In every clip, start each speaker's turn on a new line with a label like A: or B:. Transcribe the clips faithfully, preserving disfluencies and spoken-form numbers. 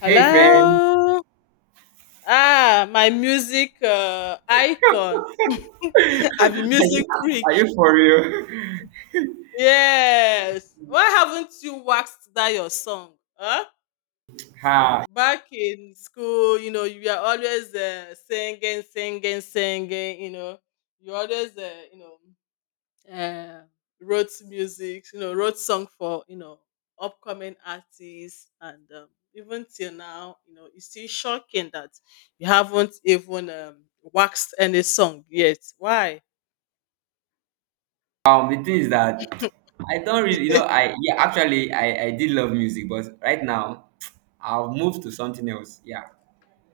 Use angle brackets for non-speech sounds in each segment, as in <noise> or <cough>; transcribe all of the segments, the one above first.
A: Hey friend,
B: Hello. Ah, my music uh, icon.
A: <laughs>
B: <laughs> I'm a
A: are you,
B: music
A: are
B: freak.
A: you for real?
B: Yes. Why haven't you waxed that your song? Huh?
A: Ha.
B: Back in school, you know, you are always uh, singing, singing, singing. You know, you always, uh, you know. uh, wrote music, you know, wrote song for you know upcoming artists, and um, even till now, you know, it's still shocking that you haven't even um, waxed any song yet. Why?
A: Um, the thing is that I don't really, you know,
B: <laughs>
A: I yeah, actually I I did love music, but right now I've moved to something else. Yeah.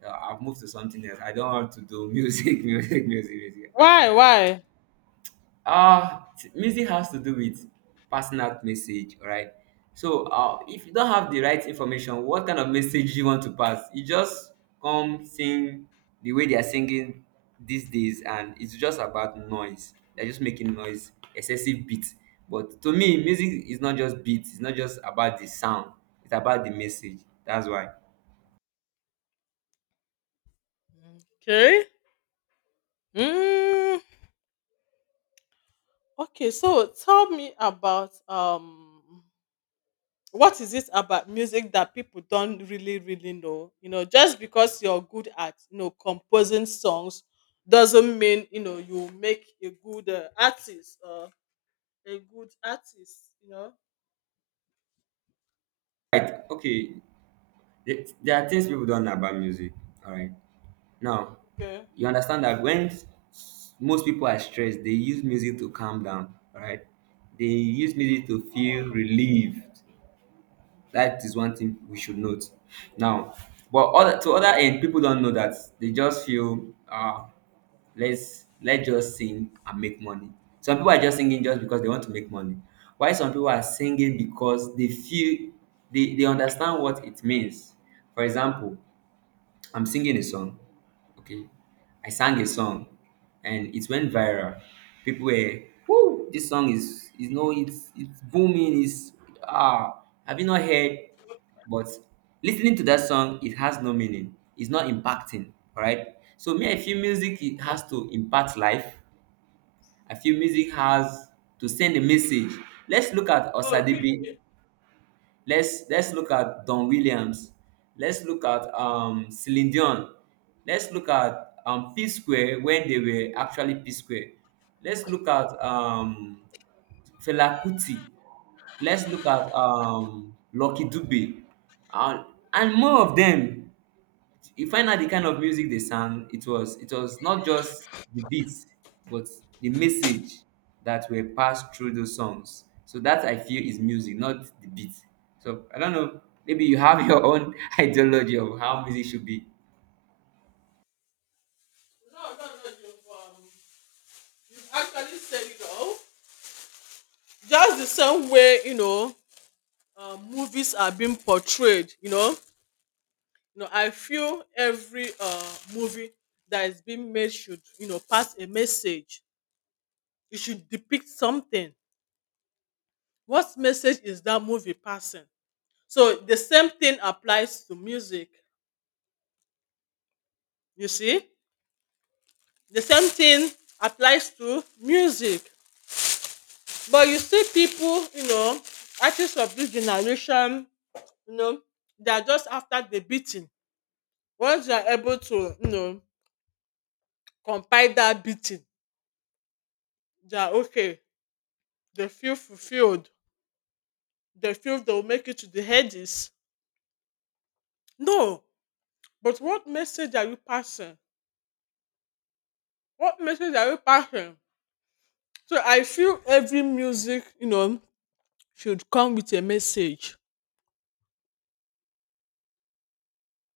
A: Uh, I've moved to something else. I don't want to do music, <laughs> music, music, music.
B: Why?
A: Actually,
B: Why?
A: Uh, t- music has to do with passing out message, all right? So, uh, if you don't have the right information, what kind of message you want to pass? You just come sing the way they are singing these days, and it's just about noise. They're just making noise, excessive beats. But to me, music is not just beats. It's not just about the sound. It's about the message. That's why.
B: Okay. Mm, okay. So tell me about um what is it about music that people don't really really know, you know, just because you're good at, you know, composing songs doesn't mean, you know, you make a good uh, artist or a good artist, you know.
A: Right? Okay. There there are things people don't know about music. All right. Now,
B: Okay.
A: you understand that when s- most people are stressed, they use music to calm down, right? They use music to feel
B: Oh,
A: relieved. That is one thing we should note. Now, but other, to other end, people don't know that they just feel, uh, let's let's just sing and make money. Some people are just singing just because they want to make money. Why some people are singing because they feel they, they understand what it means. For example, I'm singing a song. Okay. I sang a song and it went viral. People were, whoo, this song is, is no, it's, it's booming. It's, ah, have you not heard? But listening to that song, it has no meaning. It's not impacting. All right. So me, I feel music, it has to impact life. I feel music has to send a message. Let's look at
B: oh really.
A: Osadibi. Let's let's look at Don Williams. Let's look at um Celine Dion. Let's look at um P Square when they were actually P Square. Let's look at um Fela Kuti. Let's look at um Lucky Dube. And, and more of them. You find out the kind of music they sang, it was it was not just the beats but the message that were passed through those songs. So that I feel is music, not the beat. So I don't know, maybe you have your own <laughs> ideology of how music should be.
B: No no no no, you've, um, you've actually said it all, just the same way, you know, uh, movies are being portrayed, you know, you know, I feel every uh, movie that is being made should, you know, pass a message. You should depict something. What message is that movie passing? So the same thing applies to music. You see, the same thing applies to music. But you see, people, you know, artists of this generation, you know, they are just after the beating. Once they are able to, you know, compile that beating, they are okay. They feel fulfilled. They feel they will make it to the hedges. No, but what message are you passing? What message are you passing? So I feel every music, you know, should come with a message,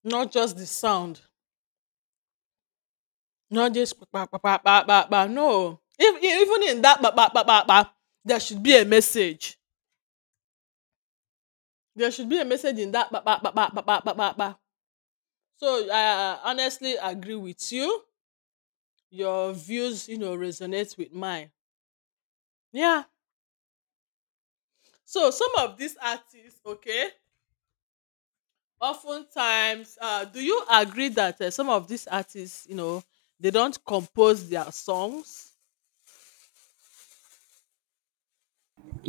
B: not just the sound, not just pa pa pa pa pa pa. No, if, even in that pa pa pa pa pa, there should be a message. There should be a message in that pa pa pa pa pa pa pa pa. Pa. So I honestly agree with you. Your views, you know, resonate with mine. Yeah. So some of these artists, okay, oftentimes, uh, do you agree that uh, some of these artists, you know, they don't compose their songs?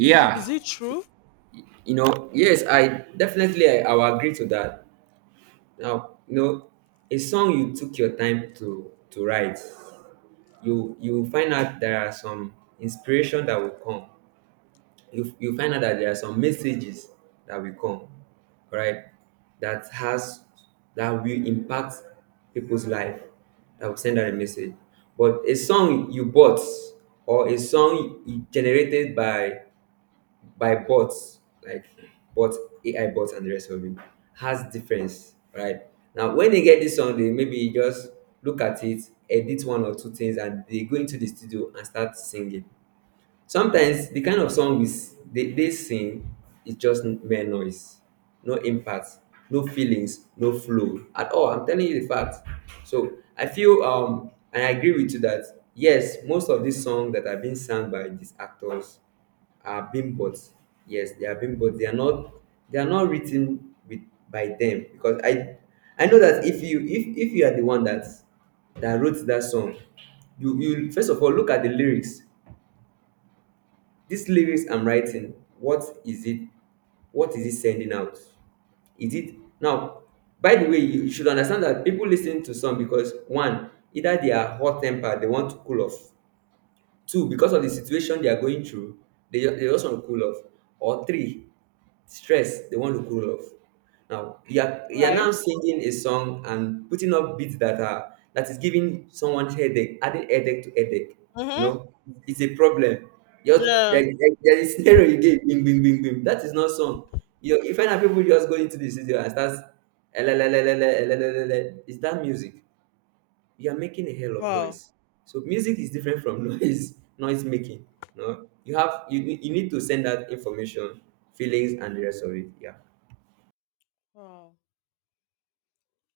B: Is it, is it true?
A: you know, yes, I definitely, i, I will agree to that. Now, you know, a song you took your time to to write, you you will find out there are some inspiration that will come. You you find out that there are some messages that will come, right? That has that will impact people's life. That will send out a message. But a song you bought or a song you- generated by by bots, like bot A I bots and the rest of it, has difference, right? Now when they get this song, they maybe just look at it, edit one or two things, and they go into the studio and start singing. Sometimes the kind of song we s- they, they sing is just mere noise, no impact, no feelings, no flow at all. I'm telling you the fact. So I feel um and I agree with you that yes, most of these songs that are being sung by these actors are being bought. Yes, they are being bought. They are not, they are not written with by them, because I I know that if you if if you are the one that that wrote that song, you you first of all look at the lyrics. These lyrics I'm writing, what is it? What is it sending out? Is it now? By the way, you you should understand that people listen to song because one, either they are hot tempered, they want to cool off. Two, because of the situation they are going through, they, ju- they just want to cool off. Or three, stress they want to cool off. Now you're you're now
B: Right?
A: singing a song and putting up beats that are that is giving someone headache, adding headache to headache. You
B: Mm-hmm.
A: know, it's a problem. Just there,
B: Yeah.
A: there, there is scenario. You get bing bing bing bing. That is not song. You you find out people just go into the studio and start elelelelele elelelele. Is that music? You are making a hell of
B: Wow.
A: noise. So music is different from <laughs> noise noise making. No, you have you you need to send out information, feelings, and the rest of it. Yeah.
B: Wow.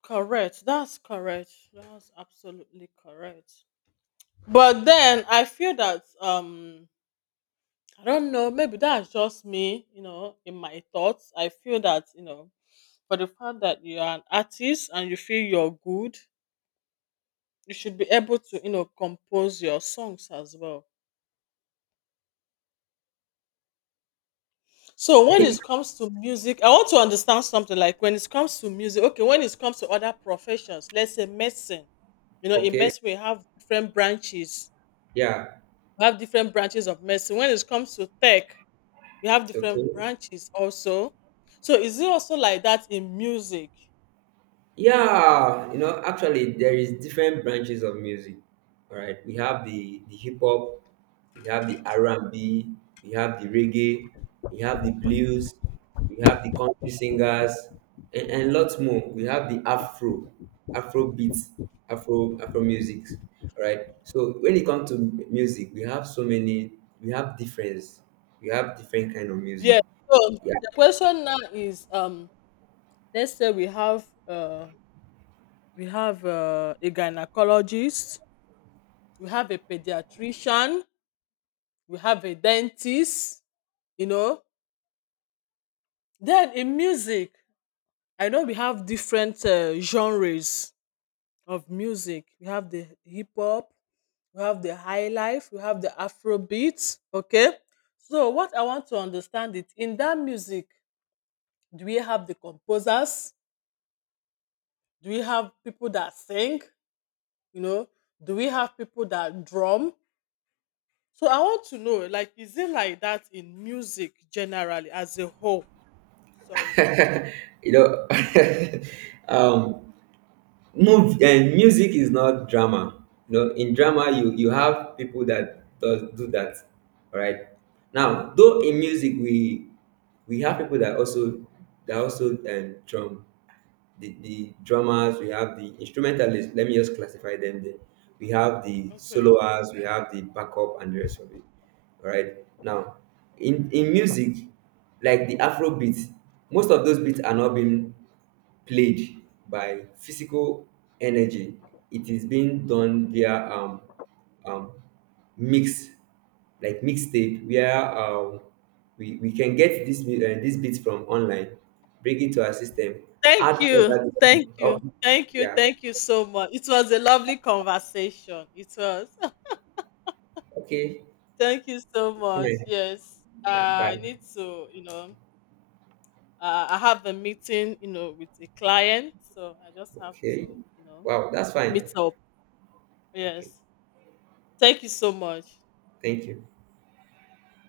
B: Correct. That's correct. That's absolutely correct. But then I feel that um I don't know, maybe that's just me, you know, in my thoughts. I feel that, you know, for the fact that you are an artist and you feel you're good, you should be able to, you know, compose your songs as well. So when it
A: <laughs>
B: comes to music, I want to understand something. Like, when it comes to music, okay, when it comes to other professions, let's say medicine, you know, in
A: Okay.
B: medicine we have different branches.
A: Yeah.
B: We have different branches of medicine. When it comes to tech, we have
A: Okay.
B: different branches also. So is it also like that in music?
A: Yeah, you know, actually, there is different branches of music. All right, we have the the hip hop, we have the R and B, we have the reggae, we have the blues, we have the country singers, and, and lots more. We have the Afro, Afro beats, Afro Afro music. All right. So when it comes to m- music, we have so many. We have difference. We have different kind of music.
B: Yeah. So the question now is, um let's say we have uh we have uh, a gynecologist, we have a pediatrician, we have a dentist, you know. Then in music, I know we have different uh, genres of music. We have the hip hop, we have the high life, we have the afro beats, okay? So what I want to understand it in that music, do we have the composers? Do we have people that sing? You know, do we have people that drum? So I want to know, like, is it like that in music generally as a whole? Sorry.
A: Yeah. <laughs> You know. <laughs> um Move, and music is not drama. You know, in drama you you have people that does do that. All right. Now though, in music, we we have people that also that also um drum, the, the drummers. We have the instrumentalists. Let me just classify them then. We have the
B: Okay.
A: soloists, we have the backup, and the rest of it. All right. Now, in in
B: Okay.
A: music, like the Afro beats, most of those beats are not being played by physical energy. It is being done via um, um, mix, like mixtape, where um, we, we can get this mu- uh, this beats from online, bring it to our system,
B: Thank
A: add
B: you.
A: other.
B: Thank
A: Oh,
B: you. Thank you.
A: yeah,
B: Thank you so much. It was a lovely conversation. It was.
A: okay,
B: <laughs> Thank you so
A: it's
B: much.
A: fine.
B: Yes.
A: Yeah,
B: I
A: bye.
B: need to, you know, uh, I have a meeting, you know, with a client. So I just have
A: Okay.
B: to, you know,
A: Wow, that's fine.
B: meet up.
A: Okay.
B: Yes. Thank you so much.
A: Thank you.